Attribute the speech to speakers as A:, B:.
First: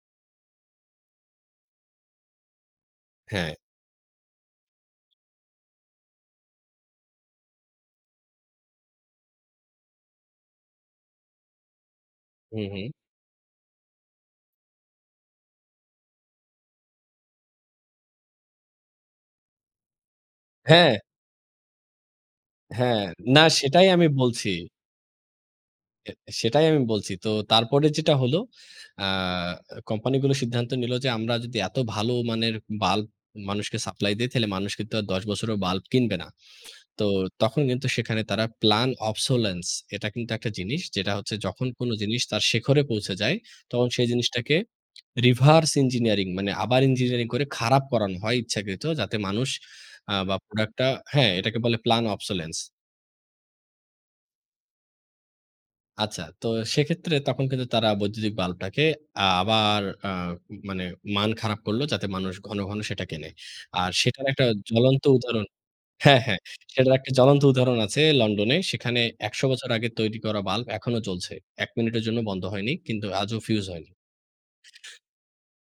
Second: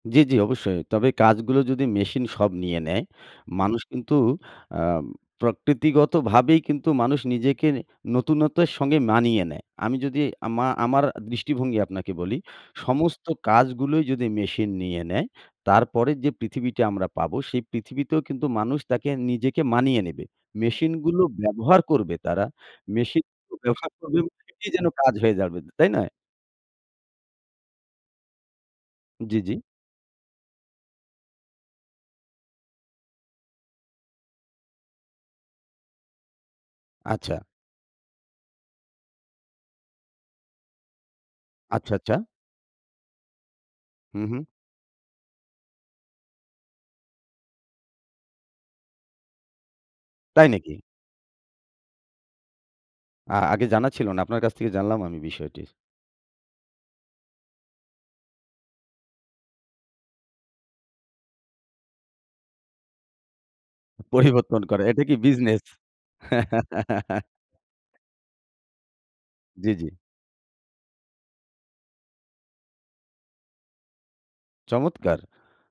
A: জি, জি অবশ্যই। তবে কাজগুলো যদি মেশিন সব নিয়ে নেয়,
B: হ্যাঁ।
A: মানুষ কিন্তু আ প্রকৃতিগতভাবেই কিন্তু মানুষ নিজেকে নতুনত্বের সঙ্গে মানিয়ে নেয়। আমি যদি আমা আমার দৃষ্টিভঙ্গি আপনাকে বলি,
B: হু, হু।
A: সমস্ত কাজগুলোই যদি মেশিন নিয়ে নেয়, তারপরের যে পৃথিবীটা আমরা পাবো সেই পৃথিবীতেও কিন্তু মানুষ তাকে নিজেকে মানিয়ে নেবে।
B: হ্যাঁ।
A: মেশিনগুলো ব্যবহার করবে তারা।
B: হ্যাঁ, না
A: মেশিনগুলো
B: সেটাই
A: ব্যবহার
B: আমি
A: করবে
B: বলছি
A: [unintelligible] যেন কাজ হয়ে যাবে। তাই না?
B: এ সেটাই আমি বলছি। তো তারপরে যেটা হলো। আ
A: জি, জি।
B: কোম্পানিগুলো সিদ্ধান্ত নিলো যে আমরা যদি এত ভালো মানের বাল্ব মানুষকে সাপ্লাই দেই তাহলে মানুষ কিন্তু আর ১০ বছরেও বাল্ব কিনবে না। তো
A: আচ্ছা।
B: তখন কিন্তু সেখানে তারা প্লান অবসোলেন্স এটা কিন্তু একটা জিনিস যেটা হচ্ছে যখন কোন
A: আচ্ছা, আচ্ছা।
B: জিনিস তার শেখরে পৌঁছে যায়, তখন সেই
A: হু, হু।
B: জিনিসটাকে রিভার্স ইঞ্জিনিয়ারিং মানে আবার ইঞ্জিনিয়ারিং করে খারাপ করানো হয় ইচ্ছাকৃত যাতে মানুষ আ বা
A: তাই নাকি?
B: প্রোডাক্টটা হ্যাঁ, এটাকে বলে প্লান অবসোলেন্স
A: আ আগে জানা ছিল না। আপনার কাছ থেকে জানলাম আমি বিষয়টি।
B: আচ্ছা, তো সেক্ষেত্রে তখন কিন্তু তারা বৈদ্যুতিক বাল্বটাকে আ আবার অ্যাঁ মানে মান খারাপ করল যাতে মানুষ ঘন, ঘন কেনে। আর সেটার একটা
A: পরিবর্তন করা।
B: জ্বলন্ত
A: এটা কি
B: উদাহরণ
A: বিজনেস?
B: হ্যাঁ হ্যাঁ, সেটার একটা জ্বলন্ত উদাহরণ আছে লন্ডনে। সেখানে ১০০ বছর
A: জি, জি।
B: আগে তৈরি করা বাল্ব এখনো জ্বলছে। ১ মিনিটের জন্য বন্ধ হয়নি। কিন্তু আজও ফিউজ হয়নি।
A: চমৎকার।